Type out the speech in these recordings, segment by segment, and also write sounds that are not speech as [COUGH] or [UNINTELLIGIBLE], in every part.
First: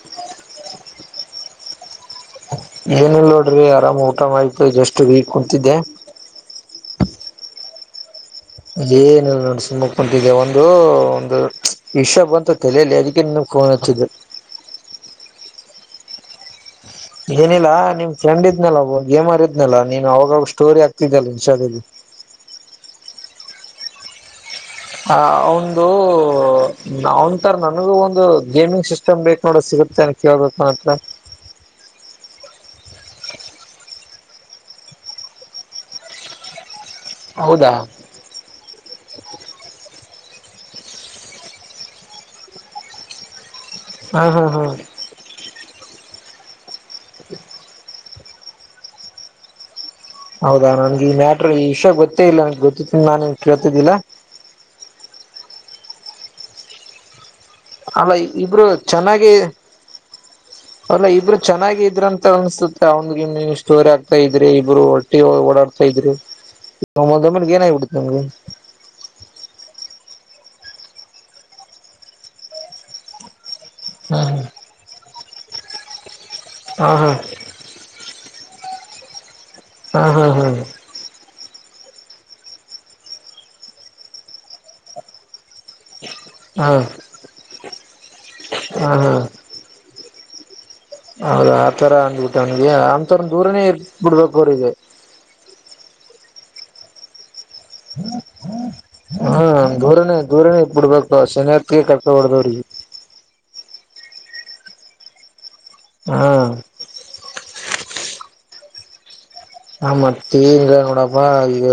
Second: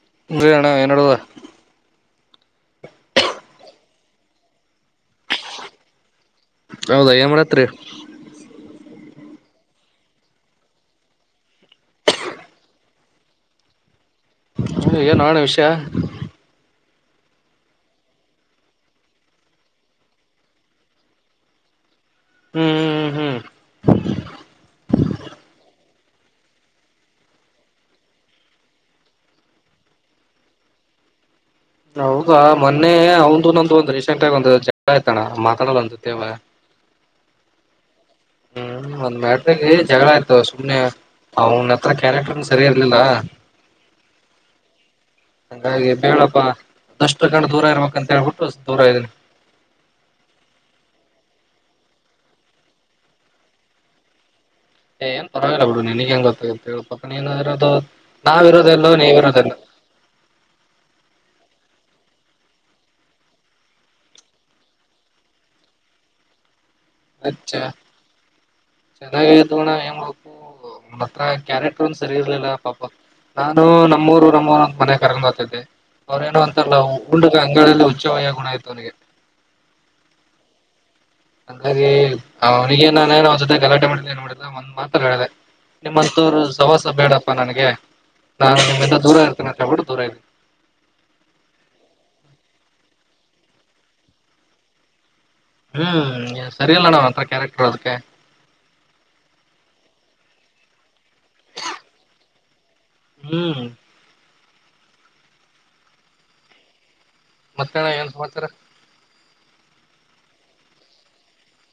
ಹಾ ನಣ ಏನ್ ನಡುದ ಏನಿಲ್ಲ ನೋಡ್ರಿ ಆರಾಮ್ ಊಟಾಮ ಆಯ್ತು ಜಸ್ಟ್ ವೀ ಕುಂತಿದ್ದೆ ಹೌದಾ ಏನ್ ಮಾಡಾಕತ್ತೀರಿ ಏನಿಲ್ಲ ನೋ ಸುಮ್ಮ ಕುಂತಿದ್ದ ಒಂದು ಒಂದು ವಿಷ ಬಂತ ತಲೆಗೆ ಅದಿಕ್ಕೆ ನಿನ್ ಫೋನ್ ಹಚ್ಚಿದೆ ಏನ್ ಹೇಳಣ್ಣ ವಿಷಯ ಏನಿಲ್ಲಾ ನಿಮ್ ಫ್ರೆಂಡ ಇದ್ನಲ್ಲ ಏರಿದ್ನಾ ನೀನ್ ಅವಾಗಾಗ ಸ್ಟೋರಿ ಆಗ್ತಿದ್ದಲ್ಲಂಷದಲ್ಲಿ ಹ್ಮ್ ಹ್ಮ್ ಹ್ಮ್ ಹ್ಮ್ ಆ ಒಂದು ಅವನ್ಂತರ ನನಗೂ ಒಂದು ಗೇಮಿಂಗ್ ಸಿಸ್ಟಮ್ ಬೇಕಕ್ ನೋಡ ಸಿಗುತ್ತೆ ಅನ್ ಕೇಳಪ್ಪ ಹಂಗಾದ್ರೆ ಹಗ ಮೊನ್ನೆ ಅವ ನಂದು ಒಂದ ರೀಸೆಂಟ್ ಆಗಿ ಒಂದು ಜ ಆಯ್ತಣ ಮಾತಾಡಲ್ಲ ಅಂತೇವ ಹೌದಾ ಹ್ಮ್ ಒಂದ್ ಮೆಡ್ದಾಗ ಜಗಳ ಆಯ್ತು ಸುಮ್ನೆ ಅವನ ಹತ್ರ ಕ್ಯಾರೆಕ್ಟರ್ ಸರಿಯ ಇರ್ಲಿಲ್ಲ ಹಾ, ಹಾ, ಹಾ- ಹಂಗಾಗಿ ಬೇಳಪ್ಪ ದಷ್ಟ ಕಂಡ ದೂರ ಇರ್ಬೇಕಂತ ಹೇಳ್ಬಿಟ್ಟು ದೂರ ಇದೀನಿ ಹೌದಾ ನನ್ಗೆ ಈ ಮ್ಯಾಟ್ರ ಈ ವಿಷಯ ಗೊತ್ತೇ ಇಲ್ಲ ನನಗ್ ಗೊತ್ತಿತ್ತು ನಾನ್ ಕೇಳ್ತಿದ್ದಿಲ್ಲಾ ಏ ಏನ್ ಪರವಾಗಿಲ್ಲ ಬಿಡು ನಿನಗ್ ಎನ್ ಗೊತ್ತು ಹೇಳ್, ಪಾಪ ನೀನು ಇರೋದು ಅಲ್ಲ ನಾವ ಇಬ್ರು ಇರೋದೆಲ್ಲೋ ನೀ ಚೆನ್ನಾಗಿ ಇರೋದೆಲ್ಲ [UNINTELLIGIBLE] ಅಲ್ಲ ಇಬ್ರು ಚೆನ್ನಾಗಿದ್ರಂತ ಅನ್ಸುತ್ತೆ ಅವಂದ ಸ್ಟೋರಿ ಆಗ್ತಾ ಇದ್ರಿ ಇಬ್ರು ಓಡಾಡ್ತಾ ಇದ್ರು ಒಮ್ಮಿಂದೊಮ್ಮೆ ಏನ ಆಗಬಿಟ್ಟು ನಿಮ್ಗೆ. ಚೆನ್ನಾಗ ಆಯತೋಣ ಎನ್ ಮಾಡಬೇಕ ಅವ ಹತ್ರ ಕ್ಯಾರೆಕ್ಟರ್ ಒಂದ ಸರಿ ಇರ್ಲಿಲ್ಲ ಪಾಪ. ನಾನು ನಮ್ಮೂರು ನಮ್ಮೂರಂತ ಮನೆ ಕರ್ಕೊಂಡ್ ಬರ್ತಿದ್ದೆ ಅವ್ರೇನು ಲ್ಲ ಹಾ ಹಾ ಉಂಡ ಅಂಗಳಲ್ಲಿ ಉಚ್ಚ ವಯ ಗುಣ ಆಯ್ತೆಅವನಿಗೆ. ಹಾ, ಹಾ, ಹಾ ಹಂಗಾಗಿ ಅವ್ನಿಗೆ ನಾನೇನು ಅವ್ನ ಜೊತೆ ಗಲಾಟೆ ಮಾಡ ಏನ್ ಮಾಡ ಒಂದ್ ಮಾತ್ರ ಹೇಳೆ ನಿಮ್ಮ ಹಾ ಸವಾಸ ಬೇಡಪ್ಪಾ ನನಗೆ ನಾನು ಹಾ ನಿಮ್ಮಿಂದ ಹಾ ದೂರ ಇರ್ತೀನೆ ಅಂತಹೇಳ್ಬಿಟ್ಟು ದೂರ ಇದನಿ. ಹೌದಾ, ಆ ತರ ಅಂದ್ಬಿಟ್ಟ ಅವನಗೆ ಅ ತರ ದೂರನೇ ಇದ ಬಿಡ್ಬೇಕ ಅವ್ರಿಗೆ. ಹ್ಮ್, ಸರಿಯಲ್ಲ ನಾವ್ ಅಂತ ಕ್ಯಾರೆಕ್ಟರ್ ಹೇಳದಕ್ಕೆ. ಹ್ಮ, ದೂರನೆ-ದೂರನೆ ಇ ಬಿಡ್ಬೇಕು ಶನಿಹಕೆ ಕರ್ಕಬಾರದುಅವ್ರಿಗೆ. ಹ್ಮ್, ಹಾ, ಮತ್ತೆ ಅಣ್ಣ ಏನ್ ಸಮಾಚಾರ ಹ, ಮತ್ತೇನ್ ಇಲ್ನೋಡಪ್ಪಾ ಈಗ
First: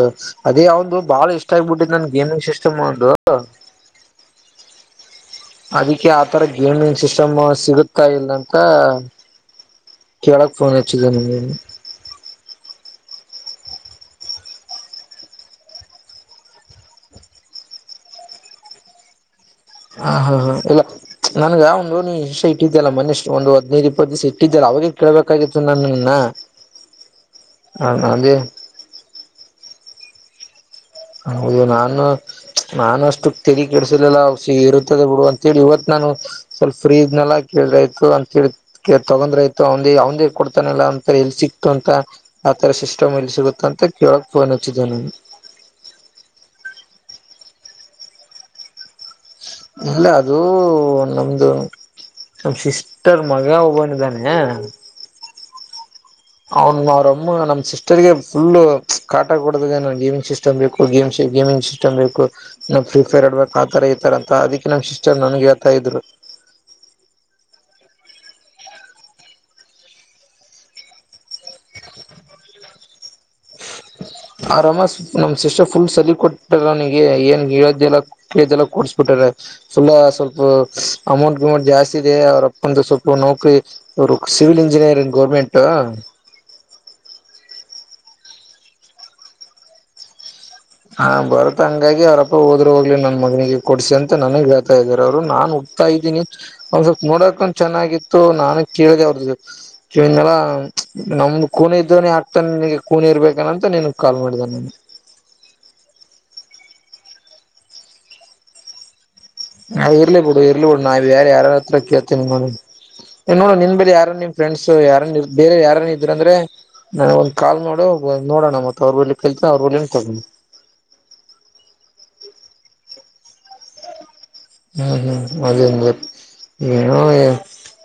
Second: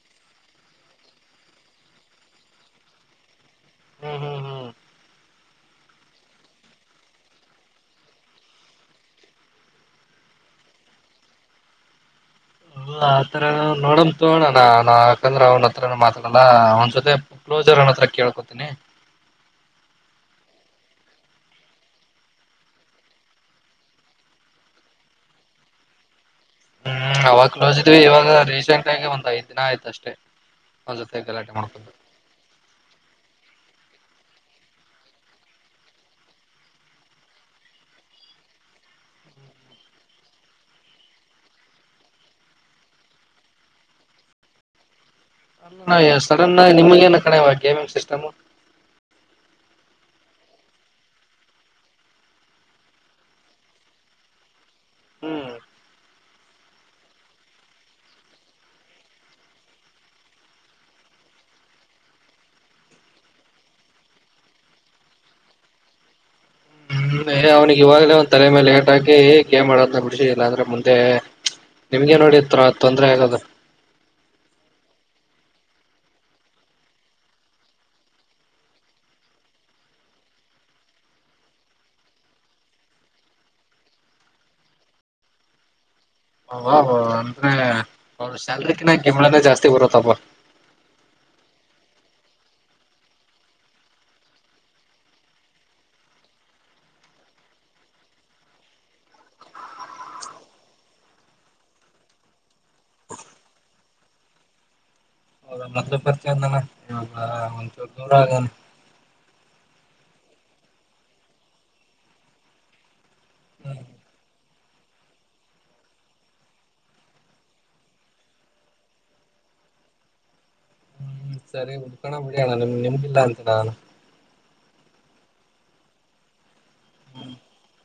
ಅದೇ ಅವ್ದಂದು ಬಾಳ ಇಷ್ಟ ಆಗ್ಬಿಟ್ಟಿದ ನನ್ ಗೇಮಿಂಗ್ ಸಿಸ್ಟಮ್ ಒಂದು. ಹ್ಮ್, ಹ್ಮ್ ಅದಕ್ಕೆ ಆತರ ಗೇಮಿಂಗ್ ಸಿಸ್ಟಮ್ ಸಿಗತಾ ಇಲ್ಲ ಅಂತ ಕೇಳಕ್ಫೋನ್ ಹಚ್ಚಿದ ನಿನಗ ಹ ಆತರ ನೋಡಮ ತೋಗಣ ಯಾಕಂದ್ರೆ ಅವನ್ ಹತ್ರನುಮಾತಾಡಲ್ಲ. ವನ್ಸತೆ ಕ್ಲೋಸಿರನ್ನ ಹತ್ರ ಕೇಳ್ಕೊತೇನಿ. - ಹಾ, ಹಾ, ಹಾ ಇಲ್ಲ ನನ್ಗ ಒಂದು ನೀ ಇಷ್ಯ ಇಟ್ಟಿದ್ದ್ಯಲ್ಲ ಮನಷ್ಟ ಒಂದು ಹದ್ನೈದ ಇಪ್ಪತ್ ದಿವಸ ಇಟ್ಟಿದ್ದಲ್ಲ ಅವಾಗ ಕೇಳಬೇಕಾಗಿತ್ತು ನಿನ್ನನ್ನ. ಹ್ಮ್, ಅವಾಗ ಕ್ಲೋಸ್ ಇದೀವಿ ಇವಾಗ ರೀಸೆಂಟ್ ಆಗಿ ಒಂದ್ ಐದ್ ದಿನ ಆಯ್ತು ಅಷ್ಟೆ. ಹೌದು, ನಾನು ನಾನು ಅಷ್ಟು ತಲಿ ಕೆಡ್ಸಲಿಲ್ಲಾ ಇರುತ್ತದ ಬಿಡು ಅಂತೇಳಿ ಇವತ್ ನಾನು ಸ್ವಲ್ಪ ಫ್ರೀ ಇದ್ನಲ್ಲ ಕೇಳಿದ್ರಾಯಿತು ಅಂತ ಹೇಳಿ ತಗಂದ್ರ ಆಯತು ಅವಂದಿ ಅವಂದ ಕೊಡ್ತಾನಲ್ಲ ಒಂತ ಎಲ್ಲಿ ಸಿಕ್ತು ಅಂತ ಆ ತರ ಸಿಸ್ಟಮ್ ಇಲ್ಲಿ ಸಿಗುತ್ತ ಅಂತ ಕೇಳಕ್ ಫೋನ್ ಹಚ್ಚಿದ್ದೆ ನಾನು. ಅಣ್ಣ ಸಡನ್ ಆಗಿನಿಮಗ ಏನ ಕಣ್ಣ ಗೇಮಿಂಗ್ ಸಿಸ್ಟಮ್ ಇಲ್ಲ ಅದು ನಮ್ದು ನಮ ಸಿಸ್ಟರ್ ಮಗ ಒಬ್ಬನಿದ್ದಾನೆ ಹ್ಮ್, ಅವ್ನ್ ಅವ್ರಮ್ಮ, ನಮ್ಮ್ ಸಿಸ್ಟರ್ಗೆ ಫುಲ್ ಕಾಟ ಕೊಡತಾಇದಾನೆ ಗೇಮಿಂಗ್ ಸಿಸ್ಟಮ್ ಸಿಸ್ಟಮ್ ಬೇಕ ಗೇಮ್ಸ್ ಗೇಮಿಂಗ್ ಸಿಸ್ಟಮ್ ಬೇಕು. ನಾ ಫ್ರೀಫೈರ್ ಆಡ್ಬೇಕ್ ಆತರ ಈತರ ಅದಕ್ಕೆ ನಮ್ ಸಿಸ್ಟರ್ ನನ್ಗ್ ಹೇಳ್ತಾ ಇದ್ರು. ಹ್ಮ್ ಅವ್ನಿಗೆ ಇವಾಗ್ಲೇ ಒಂದ ತಲೆ ಮೇಲೆ ಎಟಹಾಕಿ ಕೇ ಮಾಡೋದನ್ನ ಬಿಡಿಸಿ. ಇಲ್ಲಾಂದ್ರೆ ಮುಂದೆ ನಿಮ್ಗೆ ನೋಡಿತ್ರ ತೊಂದ್ರರೆ ಆಗೋದು. ಆವರಮ್ಮ, ನಮ್ ಸಿಸ್ಟರ್ ಫುಲ್ ಸಲಿಗೆ ಕೊಟ್ಟರ ಅವ ನಿಗೆ ಏನ್ ಹೇಳಿದೆಲ್ಲ ಕೊಡ್ಸಬಿಟ್ಟಾರೆ. ಸುಳ ಸ್ವಲ್ಪ ಅಮೌಂಟ್ ಗಿಮೌಂಟ್ ಜಾಸ್ತಿ ಇದೆ ಅವ್ರ ಅಪ್ಪಂದು ಸ್ವಲ್ಪ ನೌಕರಿ ರುಕ್ ಸಿವಿಲ್ ಇಂಜಿನಿಯರಿಂಗ್ ಗೌರ್ಮೆಂಟ್ ಅಬಾಬಾ ಅಂದ್ರೆ ಅವ್ರ ಸ್ಯಾಲರಿಗಿಂತ ಗಿಂಬಳನ ಜಾಸ್ತಿ ಬರುತ್ತಪ್ಪಾ ಹಾ ಬರತ್ ಹಂಗಾಗಿ ಅವ್ರಪ್ಪ ಹೋದ್ರ ಹೋಗ್ಲಿ ನನ್ ಮನಿಗೆ ಕೊಡ್ಸಿ ಅಂತ ನನಗ್ ಹೇಳ್ತಾ ಇದ್ದಾರೆ ಅವರು ನಾನು ಒಂದು ಸ್ವಲ್ಪ ನೋಡಾಕು ಚೆನ್ನಾಗಿತ್ತು ನಾನು ಕೇಳಿದೆ ಅವ್ರ ಇವನ್ನೆಲ್ಲ ನಮ್ದ ಕೂಣೆ ಇದ್ದಾನೆ ಆಗ್ತಾನ ನಿಗೆ ಕೂಣೆ ಇರ್ಬೇಕನಂತ ನಿನಗ್ ಕಾಲ್ ಮಾಡ್ದಾನ ನಾನು ಹೌದ ಮೊದಲ ಪರಿಚಯ ಇದ್ದ ಇವಾಗ ಒಂಚೂರು ದೂರ ಆಗಾನ ನಾ ಇರ್ಲಿ ಬಿಡು ಇರ್ಲಿ ಬಿಡು ನಾವು ಯಾರ ಯಾರ ಹತ್ರ ಕೇತೇನ ನೋಡಿನ ನೋಡ ನಿನ್ ಬೇರೆ ಯಾರ ನಿಮ್ ಫ್ರೆಂಡ್ಸ್ ಯಾರು ಬೇರೆ ಯಾರ ಇದ್ರ ಅಂದ್ರೆ ನನಗೆ ಒಂದು ಕಾಲ್ ಮಾಡೋ ನೋಡೋಣ ಮತ್ತ ಅವ್ರಳ್ಳಿ ಕರೀತಾರೆ ಅವ್ರ ಹೋಗಿಂದ ಹೋಗೋಣ ಹ್ಮ್ ಸರಿ ಉನ್ಸೋನ ಬಿಡಿಯೋಣ ನಿಮ್ ನಿಮಗಿಲ್ಲ ಅಂತನ ನಾನು ಹ್ಮ್ ಹ್ಮ್ ಅದೇ ನ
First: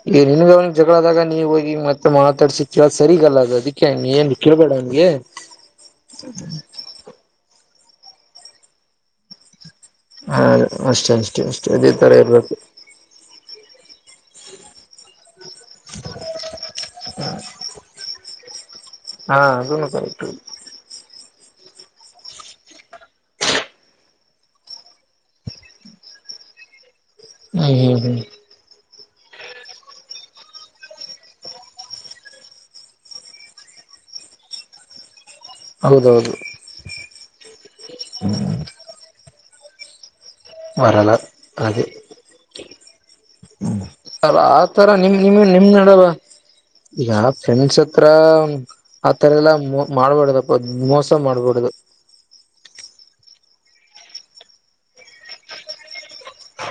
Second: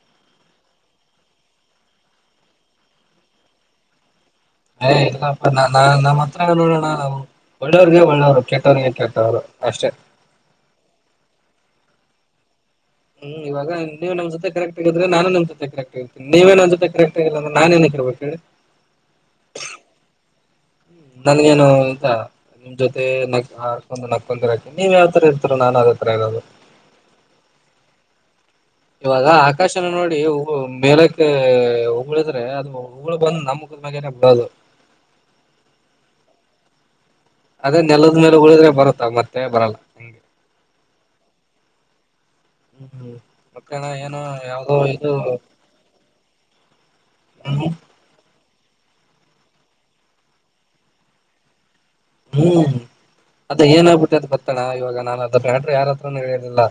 ಈಗ ನಿನ್ಗ ಅವನ ಜಗಳದಾಗ ನೀವ್ ಹೋಗಿ ಮತ್ತೆ ಮಾತಾಡ್ಸಕ್ಕೀ ಸರಿಗಲ್ಲ ಅದು ಅದಕ್ಕೆ ಏನ್ ಕೇಳ್ಬೇಡ ಏ ಅವನ್ಗೆ ಇಲ್ಲಪ್ಪ ನಾ ನಮ್ಮ್ ಹತ್ರ ನೋಡೋಣ ನಾವು ಒಳ್ಳೆಯವರಿಗೆ ಒಳ್ಳೆಯವರು ಕೆಟ್ಟವರಿಗೆ ಕೆಟ್ಟವರು ಅಷ್ಟೇ. ಹಾ ಅಷ್ಟೇ ಅಷ್ಟೇ ಅಷ್ಟೇ ಇದೇ ತರ ಇರ್ಬೇಕು ಹ್ಮ್ ಇವಾಗ ನೀವು ನಮ್ಮ ಜೊತೆ ಕರೆಕ್ಟಾಗಿ ಇದ್ರೆ ನಾನು ಕರೆಕ್ಟ್ ಆಗ ನೀವೆ ನನ್ನ ಜೊತೆ ಕರೆಕ್ಟಾಗಿ ಇಲ್ಲಾಂದ್ರೆ ನಾನ್ ಏನಕೆ ಇರ್ಬೇಕ ಹೇಳಿ ಹಾ ಅದನ್ನು ಸ್ವಲ್ಪ ಒನ್ನಲಾಗೇನ ಆತ ನಿಮ್ ಜೊತೆ ಆಡ್ಕೊಂತ ನಕುಂತ ನೀವ ಯಾವತರ ಇರ್ತರಾ ನಾನ್ ಅದೇ ತರ ಇರೋದು ಹ್ಮ ಹ್ಮ ಹ್ಮ್ ಇವಾಗ ಆಕಾಶನ ನೋಡಿ ಮೇಲಕ್ಕೆ ಉಗಳಿದ್ರೆ ಅದು ಉಗುಳ ಬಂದು ನಮ್ಮ ಮುಖದ ಮೇಲೆ ಬೀಳೋದು ಹೌದೌದು ಅದೇ ನೆಲದ ಮೇಲೆ ಉಗಳಿದ್ರೆ ಬರುತ್ತ ಮತ್ತೆ ಬರಲ್ಲ ಹಂಗೆ ವರಲ್ಲ ಅದೆ ಹ್ಮ್ ಮತ್ತಣ ಏನೋ ಅಲ್ಲ ಯಾವ್ದೋ ಆತರ ಇದು ನಿಮ ನಿಮ್ ನಿಮ್ ನಡಲ್ಲ ಯಾವ ಹ್ಮ್ ಫ್ರೆಂಡ್ಶಿಪ್ ಹತ್ರ ಆ ತರ ಎಲ್ಲ ಮಾಡಬಾರದಪ್ಪ ಮೋಸ ಮಾಡ್ಬಾರಡದು ಹ್ಮ್ ಅದೇ ಏನಾಗಗ್ಬಿಟ್ಟೆ ಅದು ಗೊತ್ತಣ ಇವಾಗ ನಾನ ಮ್ಯಾಟರ್ ಯಾರ ಹತ್ರನು ಹೇಳಿರ್ಲಿಲ್ಲ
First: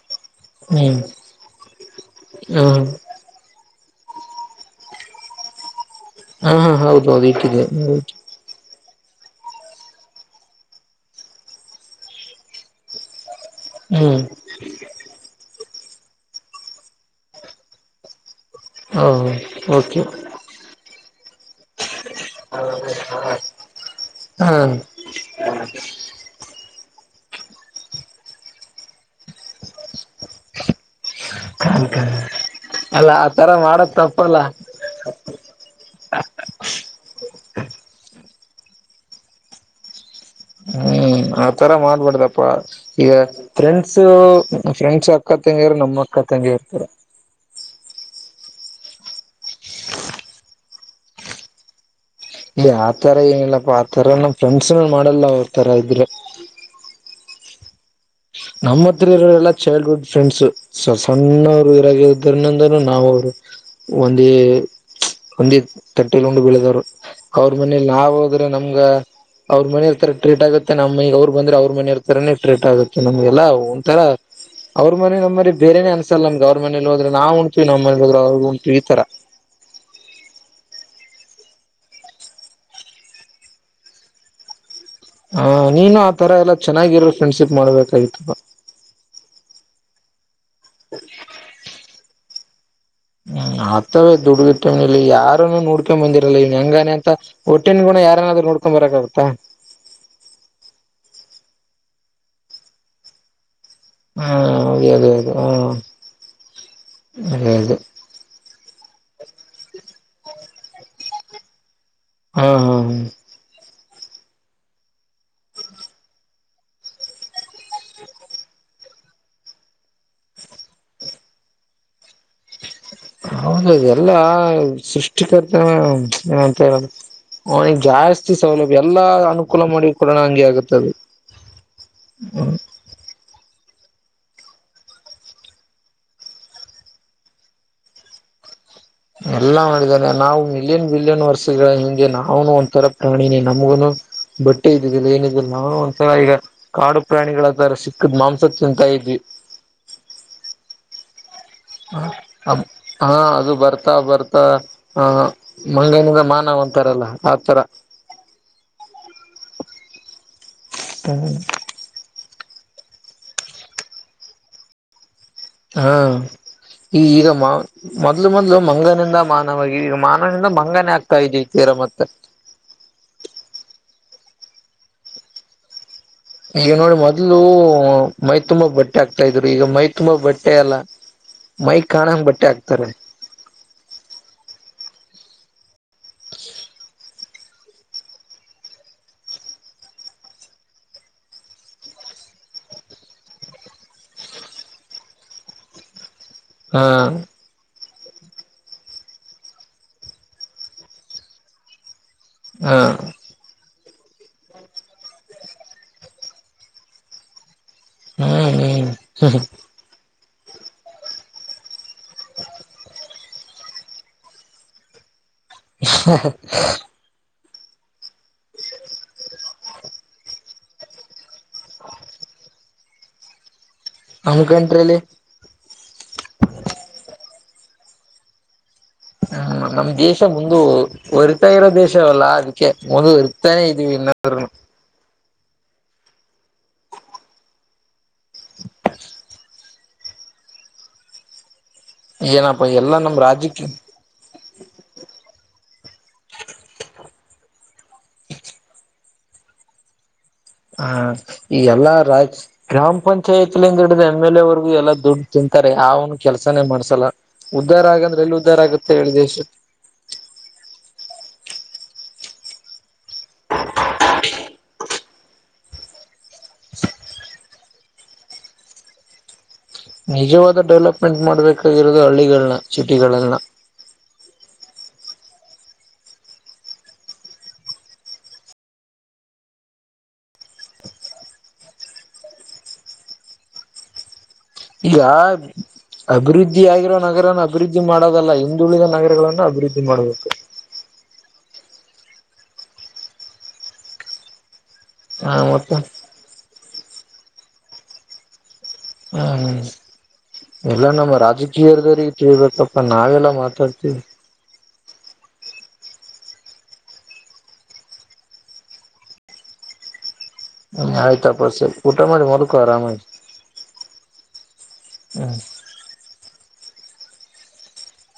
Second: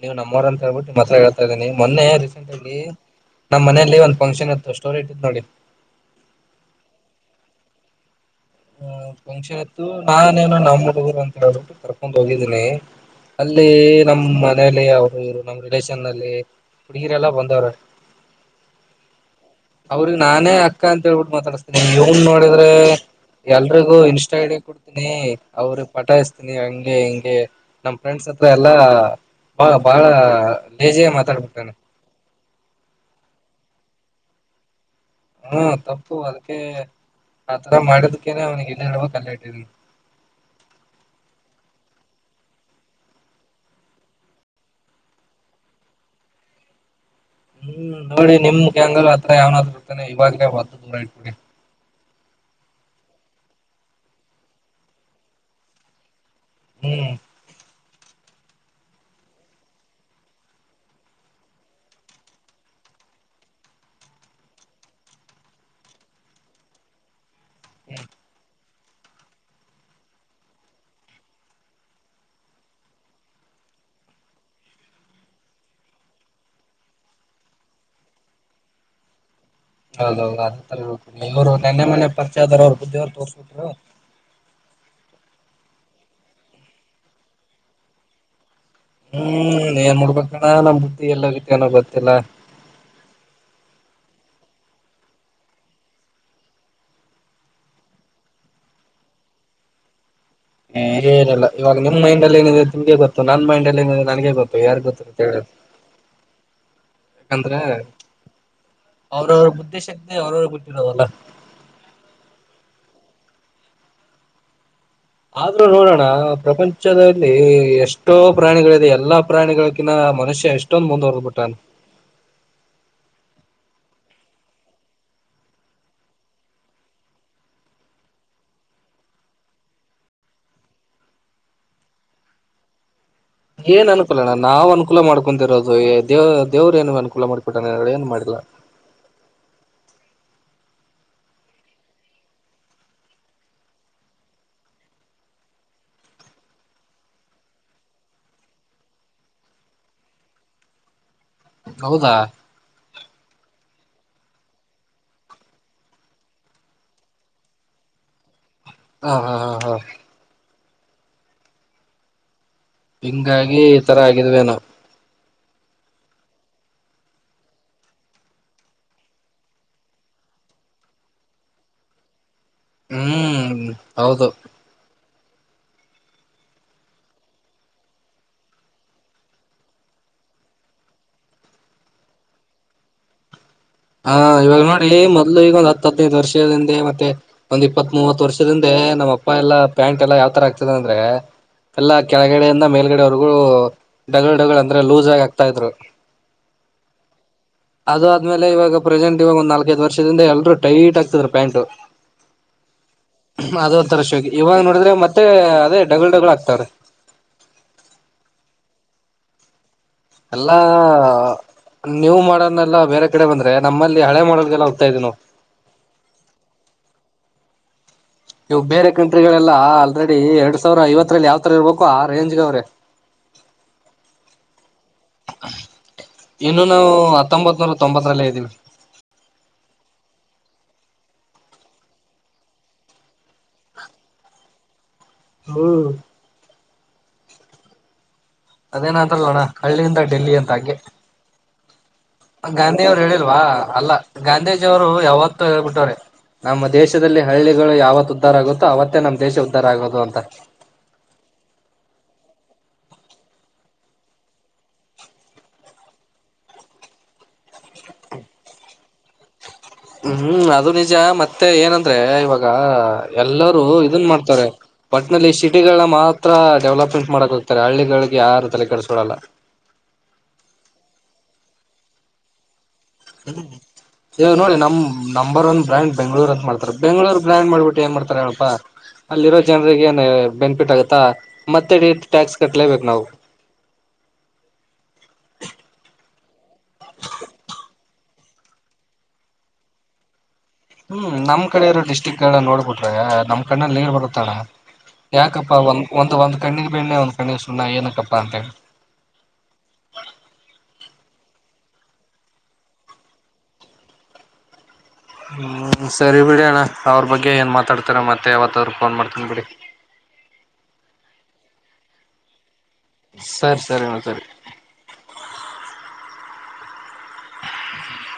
ನೀವು ನಮ್ಮವರ ಅಂತ ಹೇಳ್ಬಿಟ್ಟು ಹ್ಮ್ ನಿಮ್ಮತ್ರ ಹೇಳ್ತಾ ಇದೀನಿ ಮೊನ್ನೆ ರೀಸೆಂಟ್ ಅಲ್ಲಿ ಹ ನಮ್ಮನೇಲಿ ಒಂದು ಫಂಕ್ಷನ್ ಇತ್ತು ಸ್ಟೋರಿ ಇಟ್ಟಿದ್ದೇನೆ ನೋಡಿ ಹಾ ಹಾ ಹೌದು ಹೌದು ಇಟ್ಟಿದೆ ಹ ಫಂಕ್ಷನ್ ಇತ್ತು ನಾನೇನ ನಮ್ ಹುಡುಗರು ಅಂತ ಹೇಳ್ಬಿಟ್ಟು ಕರ್ಕೊಂಡ್ ಹೋಗಿದ್ದೀನಿ ಅಲ್ಲಿ ಹ್ಮ್ ನಮ್ಮ್ ಮನೇಲಿ ಅವರು ಇವರು ನಮ್ಮ್ ರಿಲೇಷನ್ ನಲ್ಲಿ ಹುಡುಗೀರೆಲ್ಲ ಬಂದವರೇ ಹ ಓಕೆ ಅವ್ರಿಗೆ ನಾನೇ ಅಕ್ಕ ಅಂತ ಹೇಳ್ಬಿಟ್ಟು ಮಾತಾಡಿಸತೀನಿ ಇವನ್ ನೋಡಿದ್ರೆ ಎಲ್ರಿಗೂ ಇನ್ಸ್ತ ಐಡಿ ಹಾ ಕೊಡ್ ಿ ಅವ್ರ ಪಟಾಯಸ್ತೀನಿ ಹಂಗೆ ಹಿಂಗೆ ನಮ್ ಫ್ರೆಂಡ್ಸ್ ಹತ್ರ ಎಲ್ಲಾ ಬಾ ಬಾಳ ಲೇಜಿಯಾಗಿ ಮಾತಾಡ್ಬಿಡ್ತಾನ ಹ ಅಲ್ಲ ಆ ತರ ಮಾಡೋದು ತಪ್ಪಲ್ಲ ಹ್ಮ್ ತಪ್ಪು ಅದಕ್ಕೆ ಆತರ ಮಾಡಿದಕ್ಕೇನೆ ಅವನಿಗೆ ಎಲ್ಲಿ ಇಟ್ಟಿರಬೇಕು ಅಲ್ಲ ಇಟ್ಟಿದಿನೆ ಹ್ಮ್ ಆತರ ಮಾಡ್ಬಡ್ದಪ್ಪ ಈಗ ಫ್ರೆಂಡ್ಸ್ ಫ್ರೆಂಡ್ಸ್ ಅಕ್ಕ ತಂಗಿರ ನಮ್ಮ್ ಅಕ್ಕ ತಂಗಿರ ತರಾ ಹ್ಮ್ ನೋಡಿ ನಿಮ್ಮ ಗ್ಯಾಂಗ್ನಲ್ಲಿ ಯಾವನಾದ್ರು ಇರ್ತಾನೆ ಇವಾಗ ಒಂದು ದೂರ ಇಟ್ಟುಬಿಡಿ ಇ ಆತರ ಏನಿಲ್ಲಪ್ಪ ಆತರ ನಮ್ ಫ್ರೆಂಡ್ಸ್ನ ಮಾಡಲ್ಲ ಅವ್ರ ತರ ಇದ್ರೆ. ಹ್ಮ್ ನಮ್ಮ ಹತ್ರ ಇರೋರೆಲ್ಲಾ ಚೈಲ್ಡ್ ಹುಡ್ ಫ್ರೆಂಡ್ಸು. ಸ ಸಣ್ಣವರು ಇರಾಗ್ರ ಇದಂದ್ರಿಂದ ನಾವು ಅವ್ರು ಒಂದೇ ಒಂದೇ ತಟ್ಟಿಲಿ ಉಂಡ್ ಬೆಳೆದವ್ರು ಅವ್ರ ಮನೇಲಿ ಹ್ಮ್ ನಾವು ಹೋದ್ರೆ ನಮ್ [UNINTELLIGIBLE] ಗ ಅವ್ರ ಮನೆ ಇರ್ತರ ಟ್ರೀಟ್ ಆಗುತ್ತೆ ನಮ್ ಮನೆಗೆ ಅವ್ರ ಬಂದ್ರೆ ಅವ್ರ ಮನೆರ್ ತರಾನೇ ಟ್ರೀಟ್ ಆಗುತ್ತೆ. ನಮ್ಗೆಲ್ಲ ಒಂಥರ. ಅವ್ರ ಮನೆ ನಮ್ಮ ಮನಿ ಬೇರೆ ಅನ್ಸಲ್ಲ ನಮಗೆ ಅವ್ರ ಮನೇಲೋದ್ರೇ ನಾವ್ ಉಂಣ್ತೀವಿ ನಮ್ಮ ಮನೇಗ್ ಹೋದ್ರೇ ಉಂಣ್ತೀವಿ ಈ ತರ. ಹೌದೌದು ಅದ ತರ ಇರಬೇಕು ನೆನ್ನೆ ಮೊನ್ನೆ ಪರಿಚಯ ಆದಾರು ಅವ್ರ ಬುದ್ಧಿ ಅವರ್ ತೋರ್ಸ್ಬಿಡ್ತಾರೆ. ಹ ನೀನು ಆತರ ಎಲ್ಲ ಚೆನ್ನಾಗಿರೋ ಫ್ರೆಂಡ್ಶಿಪ್ ಮಾಡ್ಬೇಕಾಗಿತ್ತಪ್ಪ. ಹ್ಮ್ ಏನ್ ಮಾಡ್ಬೇಕಣ್ಣ ನಮ್ ಬುದ್ಧಿ ಎಲ್ಲ ಹೋಗಿತ್ತೋ ಏನೋ ಗೊತ್ತಿಲ್ಲಾ. ಹ್ಮ್ ಆತವ ದುಡ್ಡುಟ ಟೈಮ್ನ ಇಲ್ಲಿ ಯಾರನ್ನು ನೋಡ್ಕೊಂಡ ಬಂದಿರಲ್ಲ ಹೆಂಗಾವ್ನೇ ಅಂತ. ಹುಟ್ಟಿನ ಗುಣ ಯಾರನಾದ್ರು ನೋಡ್ಕೊಂಡ್ ಬರೋಕಾಗುತ್ತಾ. ಹ ಎನ್ನಿಲ್ಲ ಇವಾಗ ನಿಮ್ ಮೈಂಡಲ್ಲಿ ಏನಿದೆ ಅಂತ ನಿಮಗೆ ಗೊತ್ತು ನನ್ ಮೈಂಡಲ್ಲಿ [UNINTELLIGIBLE] ಇಲ್ಲಿ ಹ ನನಗೇ ಗೊತ್ತು ಯಾರಿಗ್ ಅದೇ ಅದೇ ಗೊತ್ತಿರುತ್ತೆ ಅದೇ ಹೇಳಿ ಹ ಅದೇ ಯಾಕಂದ್ರೆ. ಅದೇ ಅವ್ರವ್ರರ ಬುದ್ಧಿಶಕ್ತಿ ಅವರವರಿಗೆ ಬಿಟ್ಟಿರೋದಲ್ಲ. ಹಾ ಹಾ ಹಾ ಆದ್ರೂ ನೋಡೋಣ ಪ್ರಪಂಚದಲ್ಲಿ ಎಷ್ಟೋ ಪ್ರಾಣಿಗಳಿದೆ ಎಲ್ಲಾ ಪ್ರಾಣಿಗಳಗಿಂತ ಮನುಷ್ಯ ಎಷ್ಟೊ [UNINTELLIGIBLE] ಮುಂದುವರಿದುಬಿಟ್ಟಿದ್ದಾನೆ. ಹೌದು ಎಲ್ಲಾ ಸೃಷ್ಟಿಕರ್ತನ ಏನ್ ಅಂತ ಹೇಳದು. ಅವನಿಗೆ ಜಾಸ್ತಿ ಸೌಲಭ್ಯ ಎಲ್ಲಾ ಅನುಕೂಲ ಮಾಡಿ ಕೊಡೋಣ ಹಂಗೆ ಆಗುತ್ತದು. ಹ್ಮ ಏನ್ ಅನುಕೂಲ ನಾವು ಅನುಕೂಲ ಮಾಡ್ಕೊಂತಿರೋದು ದೇ ದೇವ್ರು ಏನು ಅನುಕೂಲ ಮಾಡ್ಕೊಟ್ಟನೇ ಏನ್ ಮಾಡಿಲ್ಲಾ. ಎಲ್ಲಾ ಮಾಡಿದ್ದಾರೆ ನಾವು ಮಿಲಿಯನ್ ಬಿಲಿಯನ್ ವರ್ಷಗಳ ಹಿಂದೆ ನಾವುನು ಒಂಥರ ಪ್ರಾಣಿನೇ ನಮ್ಗುನು ಬಟ್ಟೆ ಇದ್ದಿದ್ದಿಲ್ಲ ಏನಿದ್ದಿಲ್ಲ ನಾ ಒಂದ್ಸಲ ಈಗ. ಕಾಡು ಪ್ರಾಣಿಗಳ ತರ ಸಿಕ್ಕಿದ ಮಾಂಸ ತಿಂತ ಇದ್ವಿ. ಹ ಹೌದಾ ಹಾ ಅದು ಬರ್ತಾ ಬರ್ತಾ ಹ. ಮಂಗನಿಂಗ ಮಾನವ ಅಂತಾರಲ್ಲ ಆತರ. ಹಾ ಹಾ ಹಾ ಹಾ ಹ ಹಿಂಗಾಗಿ ಈ ತರ ಆಗಿದ್ವೇನೋ. ಹಾ ಈ ಈಗ ಮ ಮೊದ್ಲು ಮೊದ್ಲು ಮಂಗನಿಂದ ಮಾನವ ಆಗಿ ಈ ಮಾನವನಿಂದ ಮಂಗನೇ ಆಗ್ತಾ ಇದಿವಿ ತೀರ ಮತ್ತೆ. ಹ್ಮ್ ಹೌದು. ಈಗ ನೋಡಿ ಮೊದ್ಲು ಮೈ ತುಂಬಾ ಬಟ್ಟೆ ಆಕ್ತ ಇದ್ರು ಈಗ ಮೈ ತುಂಬಾ ಬಟ್ಟೆ ಅಲ್ಲ. ಮೈ ಕಾಣಂಗ್ ಬಟ್ಟೆ ಆಕ್ತಾರೆ. ಹಾ ಇವಾಗ ನೋಡಿ ಮೊದ್ಲು ಈಗ ಒಂದ್ ಹತ್ ಹದಿನೈದು ವರ್ಷದಿಂದೆ ಮತ್ತೆ ಒಂದ್ ಇಪ್ಪತ್ತ್ ಮೂವತ್ ವರ್ಷದಿಂದೆ ನಮ್ ಅಪ್ಪ ಎಲ್ಲ ಪ್ಯಾಂಟ್ ಎಲ್ಲಾ ಯಾವ್ ತರ ಆಕ್ತ ಇದ್ರು ಅಂದ್ರೆ. ಎಲ್ಲಾ ಕೆಳಗಡೆಯಿಂದ ಮೇಲ್ಗಡೆವರೆಗೂ ಡಗಲ್ ಡಗಲ್ ಅಂದ್ರೆ ಲೂಸ್ ಆಗಿ ಆಗ್ತಾ ಇದ್ರು. ಹಾ ಅದು ಆದ್ಮೇಲೆ ಇವಾಗ ಪ್ರೆಸೆಂಟ್ ಇವಾಗ ಒಂದ ನಾಲ್ಕೈದು ವರ್ಷದಿಂದ ಎಲ್ರು ಟೈಟ್ ಆಕ್ತ ಇದ್ರು ಪ್ಯಾಂಟ್. ಹಾ ಅದು ಒಂತರ ಶೋಕಿ ಇವಾಗ ನೋಡಿದ್ರೆ ಮತ್ತೆ ಅದೇ ಡಗಲ್ ಡಗಲ್ ಆಕ್ತಾವ್ರೇ. ಹ್ಮ ಹ್ಮ ಎಲ್ಲಾ ನ್ಯೂ ಮಾಡೋಲ್ ಎಲ್ಲ ಬೇರೆ ಕಡೆ ಬಂದ್ರೆ ನಮ್ಮಲ್ಲಿ ಹಳೆ ಮಾಡಲ್ಗೆಲ್ಲ ಹೋಗತ ಇದೀವಿ ನಾವು ಹ [INAUDIBLE] ಇವು ಬೇರೆ ಕಂಟ್ರಿಗಳೆಲ್ಲ ಆಲ್ರೆಡಿ ಎರಡ್ ಸಾವಿರ ಐವತ್ತರಲ್ಲಿ ಯಾವ ತರ ಇರ್ಬೇಕು ಆ ರೇಂಜ್ ಗ ಅವ್ರೆ ಹಂಗಟ್ರಲಿ ಇನ್ನು ನಾವು ಹತ್ತೊಂಬತ್ ನೂರ ತೊಂಬತ್ತರಲ್ಲೇ ಇದ್ದೀವಿ. ಹ್ಮ್ ನಮ್ ದೇಶ ಮುಂದು ಹೊರಿತಾ ಇರೋ ದೇಶವಲ್ಲ ಅದಕ್ಕೆ ಒರಿತಾನೆ ಇದೀವಿ ಇನ್ನಾದ್ನು ಹ್ಮ್ ಅದೇನ ಅಂತಾರಲ್ಲ ಅಣ್ಣ ಹಳ್ಳಿಯಿಂದ ಡೆಲ್ಲಿ ಅಂತ ಹಾಕಿ ಏನಪ್ಪಾ ಗಾಂಧಿಯ ಎಲ್ಲಾ ಅವರು ನಮ್ ಹೇಳಿಲ್ವಾ ರಾಜ್ಯಕ್ಕೆ ಅಲ್ಲ ಗಾಂಧೀಜಿಯ ಅವರು ಯಾವತ್ತು ಹೇಳ್ಬಿಟ್ಟ್ರೆ. ನಮ್ಮ ದೇಶದಲ್ಲಿ ಹಳ್ಳಿಗಳು ಯಾವತ್ ಉದ್ಧಾರ ಆಗುತ್ತೋ ಅವತ್ತೇ ನಮ್ಮ್ ದೇಶ ಉದ್ಧಾರ ಆಗೋದು ಅಂತ. ಹಾ ಈ ಎಲ್ಲಾ ರಾಜ ಗ್ರಾಮ ಪಂಚಾಯತ್ಲಿಂದ ಹಿಡಿದು ಎಮ್ ಎಲ್ ಎ ವರ್ಗು ಎಲ್ಲಾ ದುಡ್ಡು ತಿಂತಾರೆ ಆ ಒನ್ ಕೆಲ್ಸಾನೇ ಮಾಡ್ಸಲ್ಲ. ಉದ್ಧಾರ ಆಗಂದ್ರೆ ಎಲ್ಲಿ ಉದ್ಧಾರ ಆಗುತ್ತೆ ಹೇಳಿ ದೆೇಶ ಹ ಹ್ಮ್ ಅದು ನಿಜ ಮತ್ತೆ ಏನಂದ್ರೆ ಇವಾಗ ಎಲ್ಲರೂ ಇದನ್ ಮಾಡ್ತಾರೆ. ಒಟ್ನಲ್ಲಿ ಸಿಟಿಗಳ ಮಾತ್ರ ಡೆವಲಪ್ಮೆಂಟ್ ಮಾಡಕ ಹೋಗ್ತಾರೆ ಹಳ್ಳಿಗಳಿಗೆ ಯಾರು ತಲೆ ಕೆಡಸ್ಕೊಡಲ್ಲ ನಿಜವಾದ ಡೆವಲಪ್ಮೆಂಟ್ ಮಾಡ್ಬೇಕಾಗಿರೋದು ಹಳ್ಳಿಗಳನ್ನ ಸಿಟಿಗಳನ್ನ ಹ್ಮ್ ಈವಾಗ್ ನೋಡಿ ನಮ್ ನಂಬರ್ ಒನ್ ಬ್ರ್ಯಾಂಡ್ ಬೆಂಗಳೂರು ಅಂತ ಮಾಡ್ತಾರೆ ಬೆಂಗಳೂರು ಬ್ರ್ಯಾಂಡ್ ಮಾಡ್ಬಿಟ್ಟು ಏನ್ ಮಾಡ್ತಾರ ಹೇಳಪ್ಪ. ಅಲ್ಲಿರೋ ಜನರಿಗೆ ಏನ್ ಬೆನಿಫಿಟ್ ಆಗತ್ತಾ ಮತ್ತೆಡ ಟ್ಯಾಕ್ಸ್ ಕಟ್ಲೇಬೇಕು ನಾವು ಯಾರೊ ಅಭಿವೃದ್ಧಿಗಾಗಿರೋ ನಗರನ್ನ ಅಭಿವೃದ್ಧಿ ಮಾಡೋದಲ್ಲ ಹಿಂದುಳಿದ ನಗರಗಳಗಳನ್ನು ಅಭಿವೃದ್ಧಿ ಮಾಡ್ಬೇಕು. ಹ್ಮ್ ನಮ್ಮ್ಡೆಕಡೆ ಇರೋ ಡಿಸ್ಟ್ರಿಕ್ ಎಲ್ಲ ನೋಡ್ಬಿಟ್ರೆ ನಮ್ಮ್ ಕಣ್ಣಲ್ಲಿ ನೀರ್ ಬರುತ್ತಣ ಹಾ ಯಾಕಪ್ಪ ಮತ್ತ ಒಂದ ಒಂದ ಕಣ್ಣಿಗೆ ಬೆಣ್ಣೆ ಒಂದ್ ಕಣ್ಣಿಗೆ ಸುಣ್ಣ ಏನಕ್ಕಪ್ಪಾ ಅಂತ ಹೇಳಿ. ಹ್ಮ ಹ್ಮ [INAUDIBLE] ಎಲ್ಲಾ ನಮ್ಮ ರಾಜಕೀಯರ್ದವ್ರ ತಿಳ್ಬೇಕಪ್ಪಾ ನಾವೆಲ್ಲಾ ಮಾತಾಡ್ತಿವಿ. ಹ್ಮ್ ಸರಿ ಬಿಡಿ ಅಣ್ಣ ಅವ್ರ ಬಗ್ಗೆ ಏನ್ ಮಾತಾಡತೀರಾ ಮತ್ತೆ ಯಾವತ್ತ ಅವ್ರಿಗೆ ಫೋನ್ ಮಾಡ್ತೀನಿ ಬಿಡಿ. ಹ್ಮ್ ಆಯ್ತಾಪ್ಪಸೆ ಊಟ ಮಾಡಿ ಮಲ್ಕೋ ಆರಾಮಾಗಿ ಸರಿ ಸರಿ ಸರಿ ಮಾತಡಿ ಹ್ಮ ಹ್ಮ [INAUDIBLE]